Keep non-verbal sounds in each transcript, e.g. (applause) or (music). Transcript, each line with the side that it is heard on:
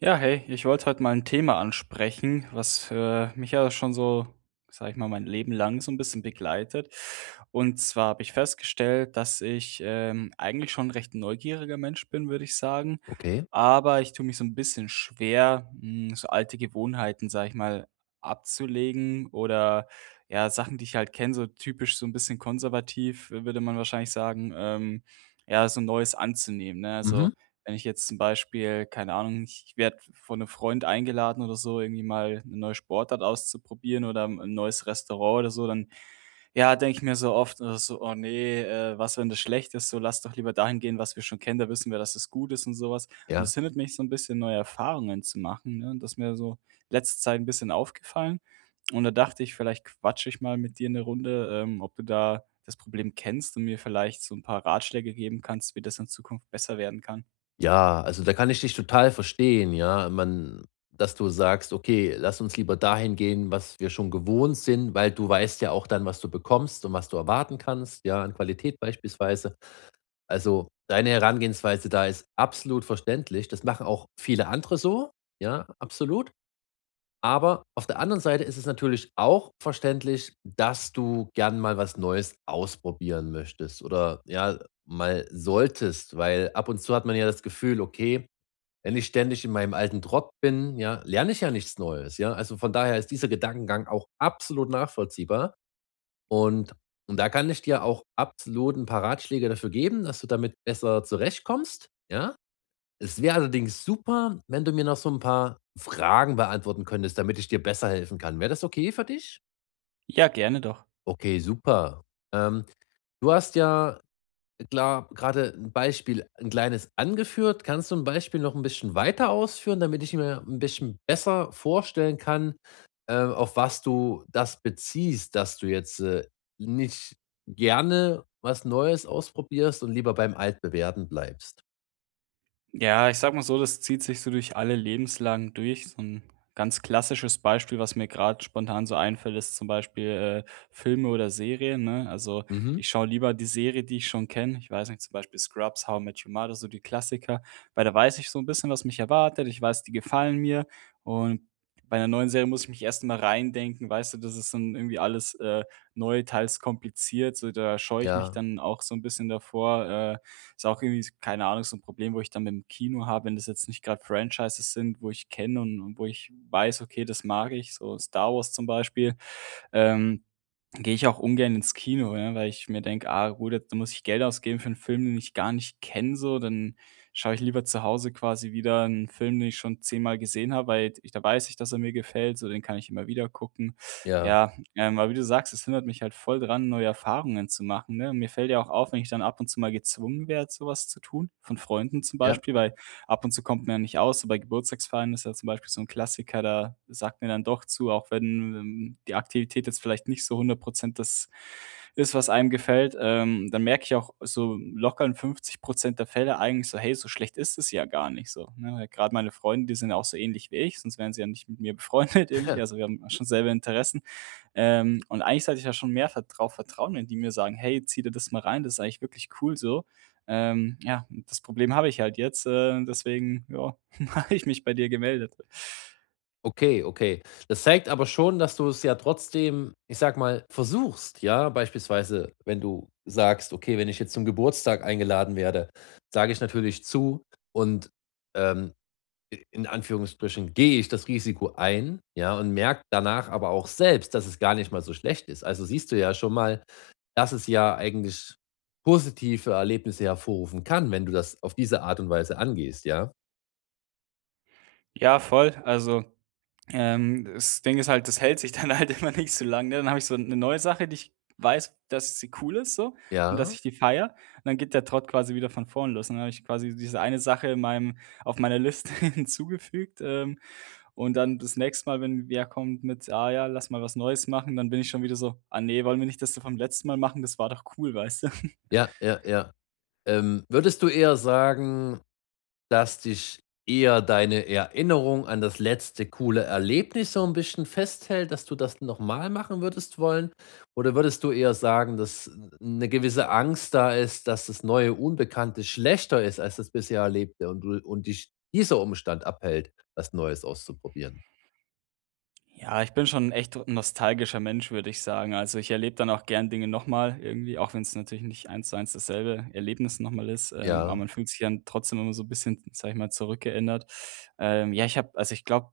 right: Ja, hey, ich wollte heute mal ein Thema ansprechen, was, mich ja schon so, sage ich mal, mein Leben lang so ein bisschen begleitet. Und zwar habe ich festgestellt, dass ich, eigentlich schon 'n recht neugieriger Mensch bin, würde ich sagen.
left: Okay.
right: Aber ich tue mich so ein bisschen schwer, so alte Gewohnheiten, sage ich mal, abzulegen oder, ja, Sachen, die ich halt kenne, so typisch so ein bisschen konservativ, würde man wahrscheinlich sagen, ja, so Neues anzunehmen, ne?
left: Mhm.
right: Also wenn ich jetzt zum Beispiel, keine Ahnung, ich werde von einem Freund eingeladen oder so, irgendwie mal 'ne neue Sportart auszuprobieren oder ein neues Restaurant oder so, dann, ja, denke ich mir so oft, so: „Oh nee, was, wenn das schlecht ist? So, lass doch lieber dahin gehen, was wir schon kennen, da wissen wir, dass es gut ist“ und sowas. Und
left: Ja.
right: das hindert mich so ein bisschen, neue Erfahrungen zu machen, ne? Und das ist mir so letzte Zeit ein bisschen aufgefallen. Und da dachte ich, vielleicht quatsche ich mal mit dir 'ne Runde, ob du da das Problem kennst und mir vielleicht so ein paar Ratschläge geben kannst, wie das in Zukunft besser werden kann.
left: Ja, also da kann ich dich total verstehen, ja. Man dass du sagst: „Okay, lass uns lieber dahin gehen, was wir schon gewohnt sind“, weil du weißt ja auch dann, was du bekommst und was du erwarten kannst, ja, an Qualität beispielsweise. Also, deine Herangehensweise da ist absolut verständlich. Das machen auch viele andere so, ja, absolut. Aber auf der anderen Seite ist es natürlich auch verständlich, dass du gern mal was Neues ausprobieren möchtest oder ja, mal solltest, weil ab und zu hat man ja das Gefühl, okay, wenn ich ständig in meinem alten Trott bin, ja, lerne ich ja nichts Neues, ja. Also von daher ist dieser Gedankengang auch absolut nachvollziehbar und und da kann ich dir auch absolut ein paar Ratschläge dafür geben, dass du damit besser zurechtkommst, ja? Es wäre allerdings super, wenn du mir noch so ein paar Fragen beantworten könntest, damit ich dir besser helfen kann. Wäre das okay für dich?
right: Ja, gerne doch.
left: Okay, super. Ähm, Du hast ja klar gerade ein Beispiel ein kleines angeführt. Kannst du ein Beispiel noch ein bisschen weiter ausführen, damit ich mir ein bisschen besser vorstellen kann, auf was du das beziehst, dass du jetzt, nicht gerne was Neues ausprobierst und lieber beim Altbewährten bleibst?
right: Ja, ich sag mal so, das zieht sich so durch alle Lebenslagen durch. So ein ganz klassisches Beispiel, was mir gerade spontan so einfällt, ist zum Beispiel, Filme oder Serien, ne? Also,
left: Mhm.
right: ich schaue lieber die Serie, die ich schon kenne. Ich weiß nicht, zum Beispiel Scrubs, How I Met Your Mother, so die Klassiker, weil da weiß ich so ein bisschen, was mich erwartet. Ich weiß, die gefallen mir und bei einer neuen Serie muss ich mich erst mal reindenken, weißt du? Das ist dann irgendwie alles, neu, teils kompliziert, so da scheue ich mich
left: Ja,
right: dann auch so ein bisschen davor. Ist auch irgendwie, keine Ahnung, so ein Problem, wo ich dann mit'm Kino habe, wenn das jetzt nicht gerade Franchises sind, wo ich kenne und wo ich weiß: „Okay, das mag ich“, so Star Wars zum Beispiel. Ähm Gehe ich auch ungern ins Kino, ne, weil ich mir denke: „Ah gut, jetzt muss ich Geld ausgeben für einen Film, den ich gar nicht kenne so, dann schaue ich lieber zu Hause quasi wieder einen Film, den ich schon zehnmal gesehen habe, weil ich da weiß ich, dass er mir gefällt, so den kann ich immer wieder gucken.“
left: ja,
right: Ja, aber wie du sagst, es hindert mich halt voll dran, neue Erfahrungen zu machen, ne? Und mir fällt ja auch auf, wenn ich dann ab und zu mal gezwungen werde, sowas zu tun, von Freunden zum
left: ja.
right: Beispiel, weil ab und zu kommt man ja nicht aus, so bei Geburtstagsfeiern ist ja zum Beispiel so ein Klassiker, da sagt mir dann doch zu, auch wenn, die Aktivität jetzt vielleicht nicht so 100% das ist, was einem gefällt. Dann merke ich auch so locker in 50% der Fälle eigentlich so: „Hey, so schlecht ist es ja gar nicht so“, ne? Grad meine Freunde, die sind ja auch so ähnlich wie ich, sonst wären sie ja nicht mit mir befreundet (laughs) irgendwie. Also,
left: (laughs)
right: wir haben schon selber Interessen. Und eigentlich sollte ich da schon mehr vert drauf vertrauen, wenn die mir sagen: „Hey, zieh dir das mal rein, das ist eigentlich wirklich cool so.“ Ja, das Problem habe ich halt jetzt, deswegen, ja, (laughs) habe ich mich bei dir gemeldet.
left: Okay, okay. Das zeigt aber schon, dass du es ja trotzdem, ich sag mal, versuchst, ja? Beispielsweise, wenn du sagst: „Okay, wenn ich jetzt zum Geburtstag eingeladen werde, sage ich natürlich zu und, ähm, in Anführungsstrichen gehe ich das Risiko ein“, ja? Und merke danach aber auch selbst, dass es gar nicht mal so schlecht ist. Also, siehst du ja schon mal, dass es ja eigentlich positive Erlebnisse hervorrufen kann, wenn du das auf diese Art und Weise angehst, ja?
right: Ja, voll. Also, das Ding ist halt, das hält sich (laughs) dann halt immer nicht so lange, ne? Dann habe ich so 'ne neue Sache, die ich weiß, dass sie cool ist so und dass
left: Ja,
right: ich die feiere. Und dann geht der Trott quasi wieder von vorne los. Und dann habe ich quasi diese eine Sache in meinem auf meiner Liste (laughs) hinzugefügt, und dann das nächste Mal, wenn wer kommt mit: „Ah ja, lass mal was Neues machen“, dann bin ich schon wieder so: „Ah nee, wollen wir nicht das so vom letzten Mal machen? Das war doch cool“, weißt du?
left: ja, ja, ja. Würdest du eher sagen, dass dich eher deine Erinnerung an das letzte coole Erlebnis so ein bisschen festhält, dass du das noch mal machen würdest wollen? Oder würdest du eher sagen, dass eine gewisse Angst da ist, dass das neue Unbekannte schlechter ist als das bisher Erlebte und du und dich dieser Umstand abhält, was Neues auszuprobieren?
right: Ja, ich bin schon ein echt nostalgischer Mensch, würde ich sagen. Also, ich erlebe dann auch gern Dinge nochmal irgendwie, auch wenn es natürlich nicht eins zu eins dasselbe Erlebnis nochmal ist, aber
left: Ja,
right: man fühlt sich dann trotzdem immer so ein bisschen, sage ich mal, zurückgeerinnert. Ja, Ich habe also, ich glaube,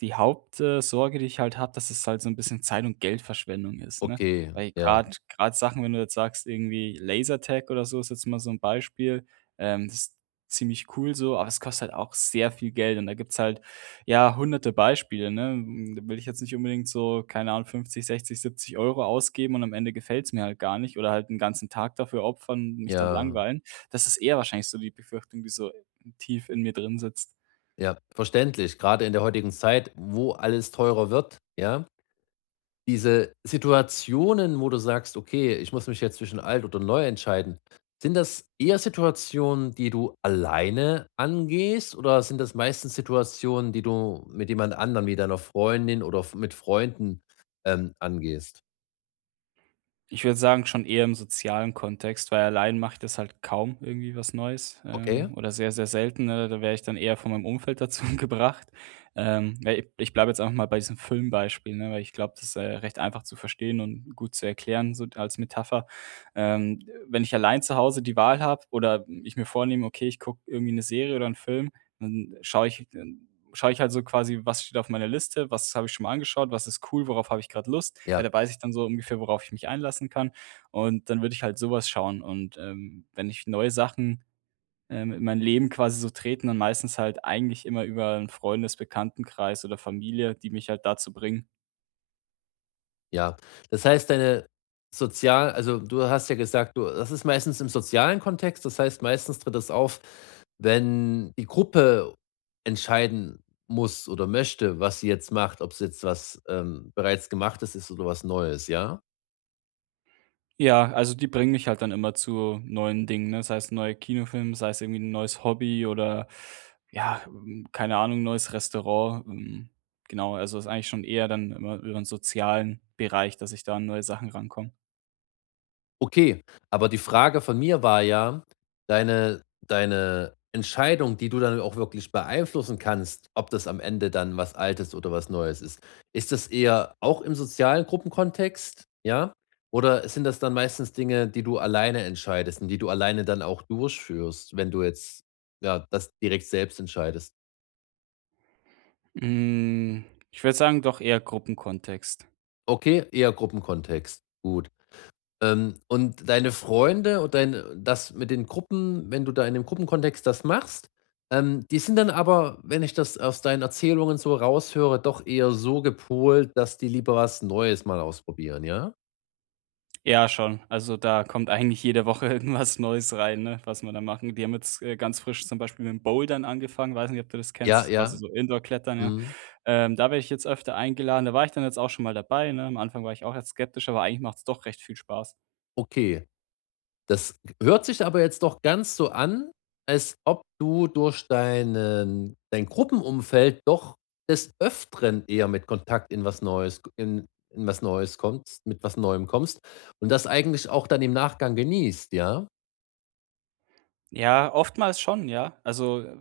right: die Hauptsorge, die ich halt habe, dass es halt so ein bisschen Zeit und Geldverschwendung ist, ne?
left: okay.
right: Weil
left: Ja,
right: gerade Sachen, wenn du jetzt sagst, irgendwie Lasertag oder so ist jetzt mal so ein Beispiel, das ist ziemlich cool so, aber es kostet halt auch sehr viel Geld und da gibt's halt ja, hunderte Beispiele, ne? Da will ich jetzt nicht unbedingt so, keine Ahnung, 50, 60, 70 Euro ausgeben und am Ende gefällt's mir halt gar nicht oder halt einen ganzen Tag dafür opfern und mich dann
left: ja,
right: langweilen. Das ist eher wahrscheinlich so die Befürchtung, die so tief in mir drin sitzt.
left: ja, verständlich. Gerade in der heutigen Zeit, wo alles teurer wird, ja? Diese Situationen, wo du sagst: „Okay, ich muss mich jetzt zwischen alt oder neu entscheiden“, sind das eher Situationen, die du alleine angehst, oder sind das meistens Situationen, die du mit jemand anderem, wie deiner Freundin oder f mit Freunden, angehst?
right: Ich würde sagen, schon eher im sozialen Kontext, weil allein mache ich das halt kaum irgendwie was Neues,
left: Okay,
right: oder sehr, sehr selten, ne? Da wäre ich dann eher von meinem Umfeld dazu (laughs) gebracht. Ja, i Ich bleibe jetzt einfach mal bei diesem Filmbeispiel, ne, weil ich glaube, das ist, recht einfach zu verstehen und gut zu erklären, so als Metapher. Ähm, Wenn ich allein zu Hause die Wahl habe oder ich mir vornehme: „Okay, ich gucke irgendwie eine Serie oder einen Film“, dann schaue ich halt so quasi, was steht auf meiner Liste, was habe ich schon mal angeschaut, was ist cool, worauf habe ich gerade Lust, weil
left: ja.
right: da weiß ich dann so ungefähr, worauf ich mich einlassen kann. Und dann würde ich halt sowas schauen. Und, wenn ich neue Sachen, in mein Leben quasi so treten, dann meistens halt eigentlich immer über einen Freundes, Bekanntenkreis oder Familie, die mich halt dazu bringen.
left: Ja, das heißt, deine sozial also, du hast ja gesagt, du das ist meistens im sozialen Kontext. Das heißt, meistens tritt das auf, wenn die Gruppe entscheiden muss oder möchte, was sie jetzt macht, ob es jetzt was, bereits Gemachtes ist oder was Neues, ja?
right: Ja, also die bringen mich halt dann immer zu neuen Dingen, ne? Sei es 'n neuer Kinofilm, sei es irgendwie ein neues Hobby oder ja, keine Ahnung, neues Restaurant. Genau, also ist eigentlich schon eher dann immer über den sozialen Bereich, dass ich da an neue Sachen rankomme.
left: Okay, aber die Frage von mir war ja, deine Entscheidung, die du dann auch wirklich beeinflussen kannst, ob das am Ende dann was Altes oder was Neues ist. Ist das eher auch im sozialen Gruppenkontext, ja? Oder sind das dann meistens Dinge, die du alleine entscheidest und die du alleine dann auch durchführst, wenn du jetzt, ja, das direkt selbst entscheidest?
right: Hm, Ich würde sagen, doch eher Gruppenkontext.
left: Okay, eher Gruppenkontext. Gut. Und deine Freunde und dein das mit den Gruppen wenn du da in dem Gruppenkontext das machst, die sind dann aber, wenn ich das aus deinen Erzählungen so raushöre, doch eher so gepolt, dass die lieber was Neues mal ausprobieren, ja?
right: Ja, schon. Also, da kommt eigentlich jede Woche (laughs) irgendwas Neues rein, ne, was man da machen — die haben jetzt, ganz frisch zum Beispiel mit dem Bouldern angefangen. Weiß nicht, ob du das
left: Ja,
right: kennst, quasi
left: ja.
right: so Indoor-Klettern, ja.
left: Mhm.
right: Da werde ich jetzt öfter eingeladen. Da war ich dann jetzt auch schon mal dabei, ne? Am Anfang war ich auch erst skeptisch, aber eigentlich macht es doch recht viel Spaß.
left: Okay. Das hört sich aber jetzt doch ganz so an, als ob du durch deinen dein Gruppenumfeld doch des Öfteren eher mit Kontakt in was Neues in was Neues kommst mit was Neuem kommst und das eigentlich auch dann im Nachgang genießt, ja?
right: Ja, oftmals schon, ja. Also,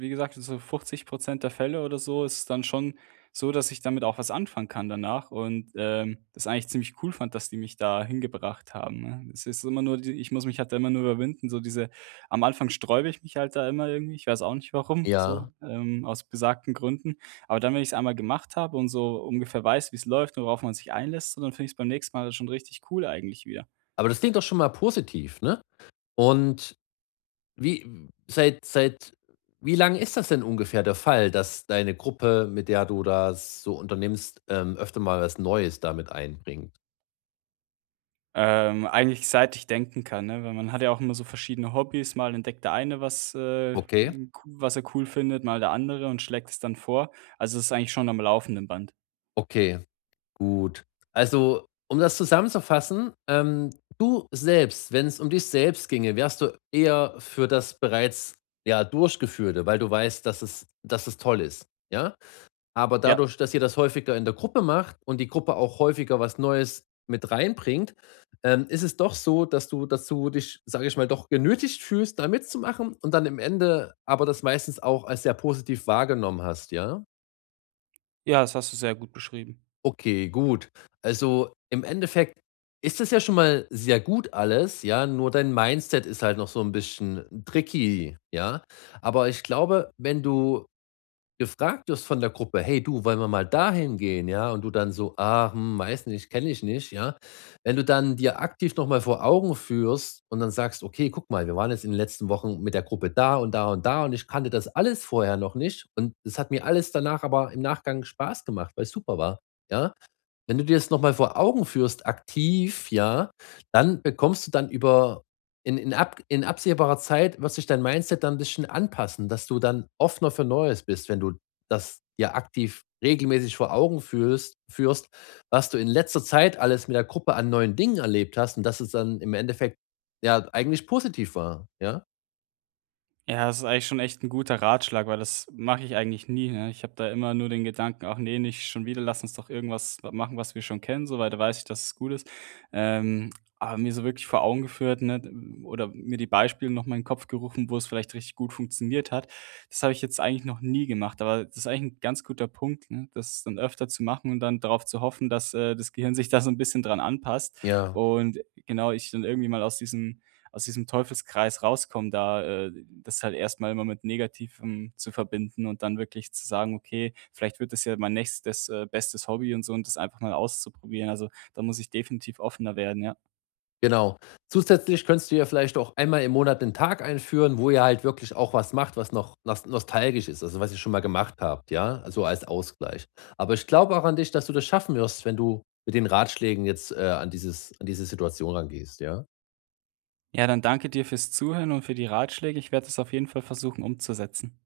right: wie gesagt, so 50 der Fälle oder so ist es dann schon so, dass ich damit auch was anfangen kann danach und, das eigentlich ziemlich cool fand, dass die mich da hingebracht haben, ne? Es ist immer nur die — ich muss mich halt da immer nur überwinden, so diese — am Anfang sträube ich mich halt da immer irgendwie, ich weiß auch nicht warum, so,
left: Ja.
right: ähm, aus besagten Gründen. Aber dann, wenn ich es einmal gemacht habe und so ungefähr weiß, wie es läuft und worauf man sich einlässt, so, dann finde ich es beim nächsten Mal schon richtig cool eigentlich wieder.
left: Aber das klingt doch schon mal positiv, ne? Und wie seit seit wie lang ist das denn ungefähr der Fall, dass deine Gruppe, mit der du das so unternimmst, öfter mal was Neues damit einbringt?
right: Eigentlich seit ich denken kann, ne? Weil man hat ja auch immer so verschiedene Hobbys. Mal entdeckt der eine
left: Okay,
right: was er cool findet, mal der andere und schlägt es dann vor. Also, es ist eigentlich schon am laufenden Band.
left: okay. Gut. Also, um das zusammenzufassen, du selbst, wenn es um dich selbst ginge, wärst du eher für das bereits, ja, Durchgeführte, weil du weißt, dass es toll ist, ja? Aber
right: Ja,
left: dadurch, dass ihr das häufiger in der Gruppe macht und die Gruppe auch häufiger was Neues mit reinbringt, ist es doch so, dass du dich, sage ich mal, doch genötigt fühlst, da mitzumachen und dann im Ende aber das meistens auch als sehr positiv wahrgenommen hast, ja?
right: ja, das hast du sehr gut beschrieben.
left: Okay, gut. Also im Endeffekt ist das ja schon mal sehr gut alles, ja, nur dein Mindset ist halt noch so ein bisschen tricky, ja? Aber ich glaube, wenn du gefragt wirst von der Gruppe: „Hey du, wollen wir mal dahin gehen?“, ja, und du dann so: „Ah, hm, weiß nicht, kenne ich nicht“, ja? Wenn du dann dir aktiv noch mal vor Augen führst und dann sagst: „Okay, guck mal, wir waren jetzt in den letzten Wochen mit der Gruppe da und da und da und ich kannte das alles vorher noch nicht und es hat mir alles danach aber im Nachgang Spaß gemacht, weil's super war“, ja? Wenn du dir das noch mal vor Augen führst, aktiv, ja, dann bekommst du dann über in absehbarer Zeit wird sich dein Mindset dann 'n bisschen anpassen, dass du dann offener für Neues bist, wenn du das dir aktiv regelmäßig vor Augen führst, was du in letzter Zeit alles mit der Gruppe an neuen Dingen erlebt hast und dass es dann im Endeffekt, ja, eigentlich positiv war, ja?
right: Ja, das ist eigentlich schon echt ein guter Ratschlag, weil das mache ich eigentlich nie, ne? Ich habe da immer nur den Gedanken: „Ach nee, nicht schon wieder, lass uns doch irgendwas w machen, was wir schon kennen, so, weil weiß ich, dass es gut ist.“ Ähm, aber mir so wirklich vor Augen geführt, ne, oder mir die Beispiele noch mal in den Kopf gerufen, wo es vielleicht richtig gut funktioniert hat. Das habe ich jetzt eigentlich noch nie gemacht, aber das ist eigentlich ein ganz guter Punkt, ne, das dann öfter zu machen und dann darauf zu hoffen, dass, das Gehirn sich da so ein bisschen dran anpasst
left: Ja.
right: und genau, ich dann irgendwie mal aus diesem Teufelskreis rauskommen, da, das halt erst mal immer mit Negativem zu verbinden und dann wirklich zu sagen: „Okay, vielleicht wird das ja mein nächstes, bestes Hobby“ und so und das einfach mal auszuprobieren. Also, da muss ich definitiv offener werden, ja.
left: Genau. Zusätzlich könntest du ja vielleicht auch einmal im Monat 'nen Tag einführen, wo ihr halt wirklich auch was macht, was noch nas nostalgisch ist, also was ihr schon mal gemacht habt, ja, also als Ausgleich. Aber ich glaube auch an dich, dass du das schaffen wirst, wenn du mit den Ratschlägen jetzt, an diese Situation rangehst, ja?
right: Ja, dann danke dir fürs Zuhören und für die Ratschläge. Ich werde das auf jeden Fall versuchen umzusetzen.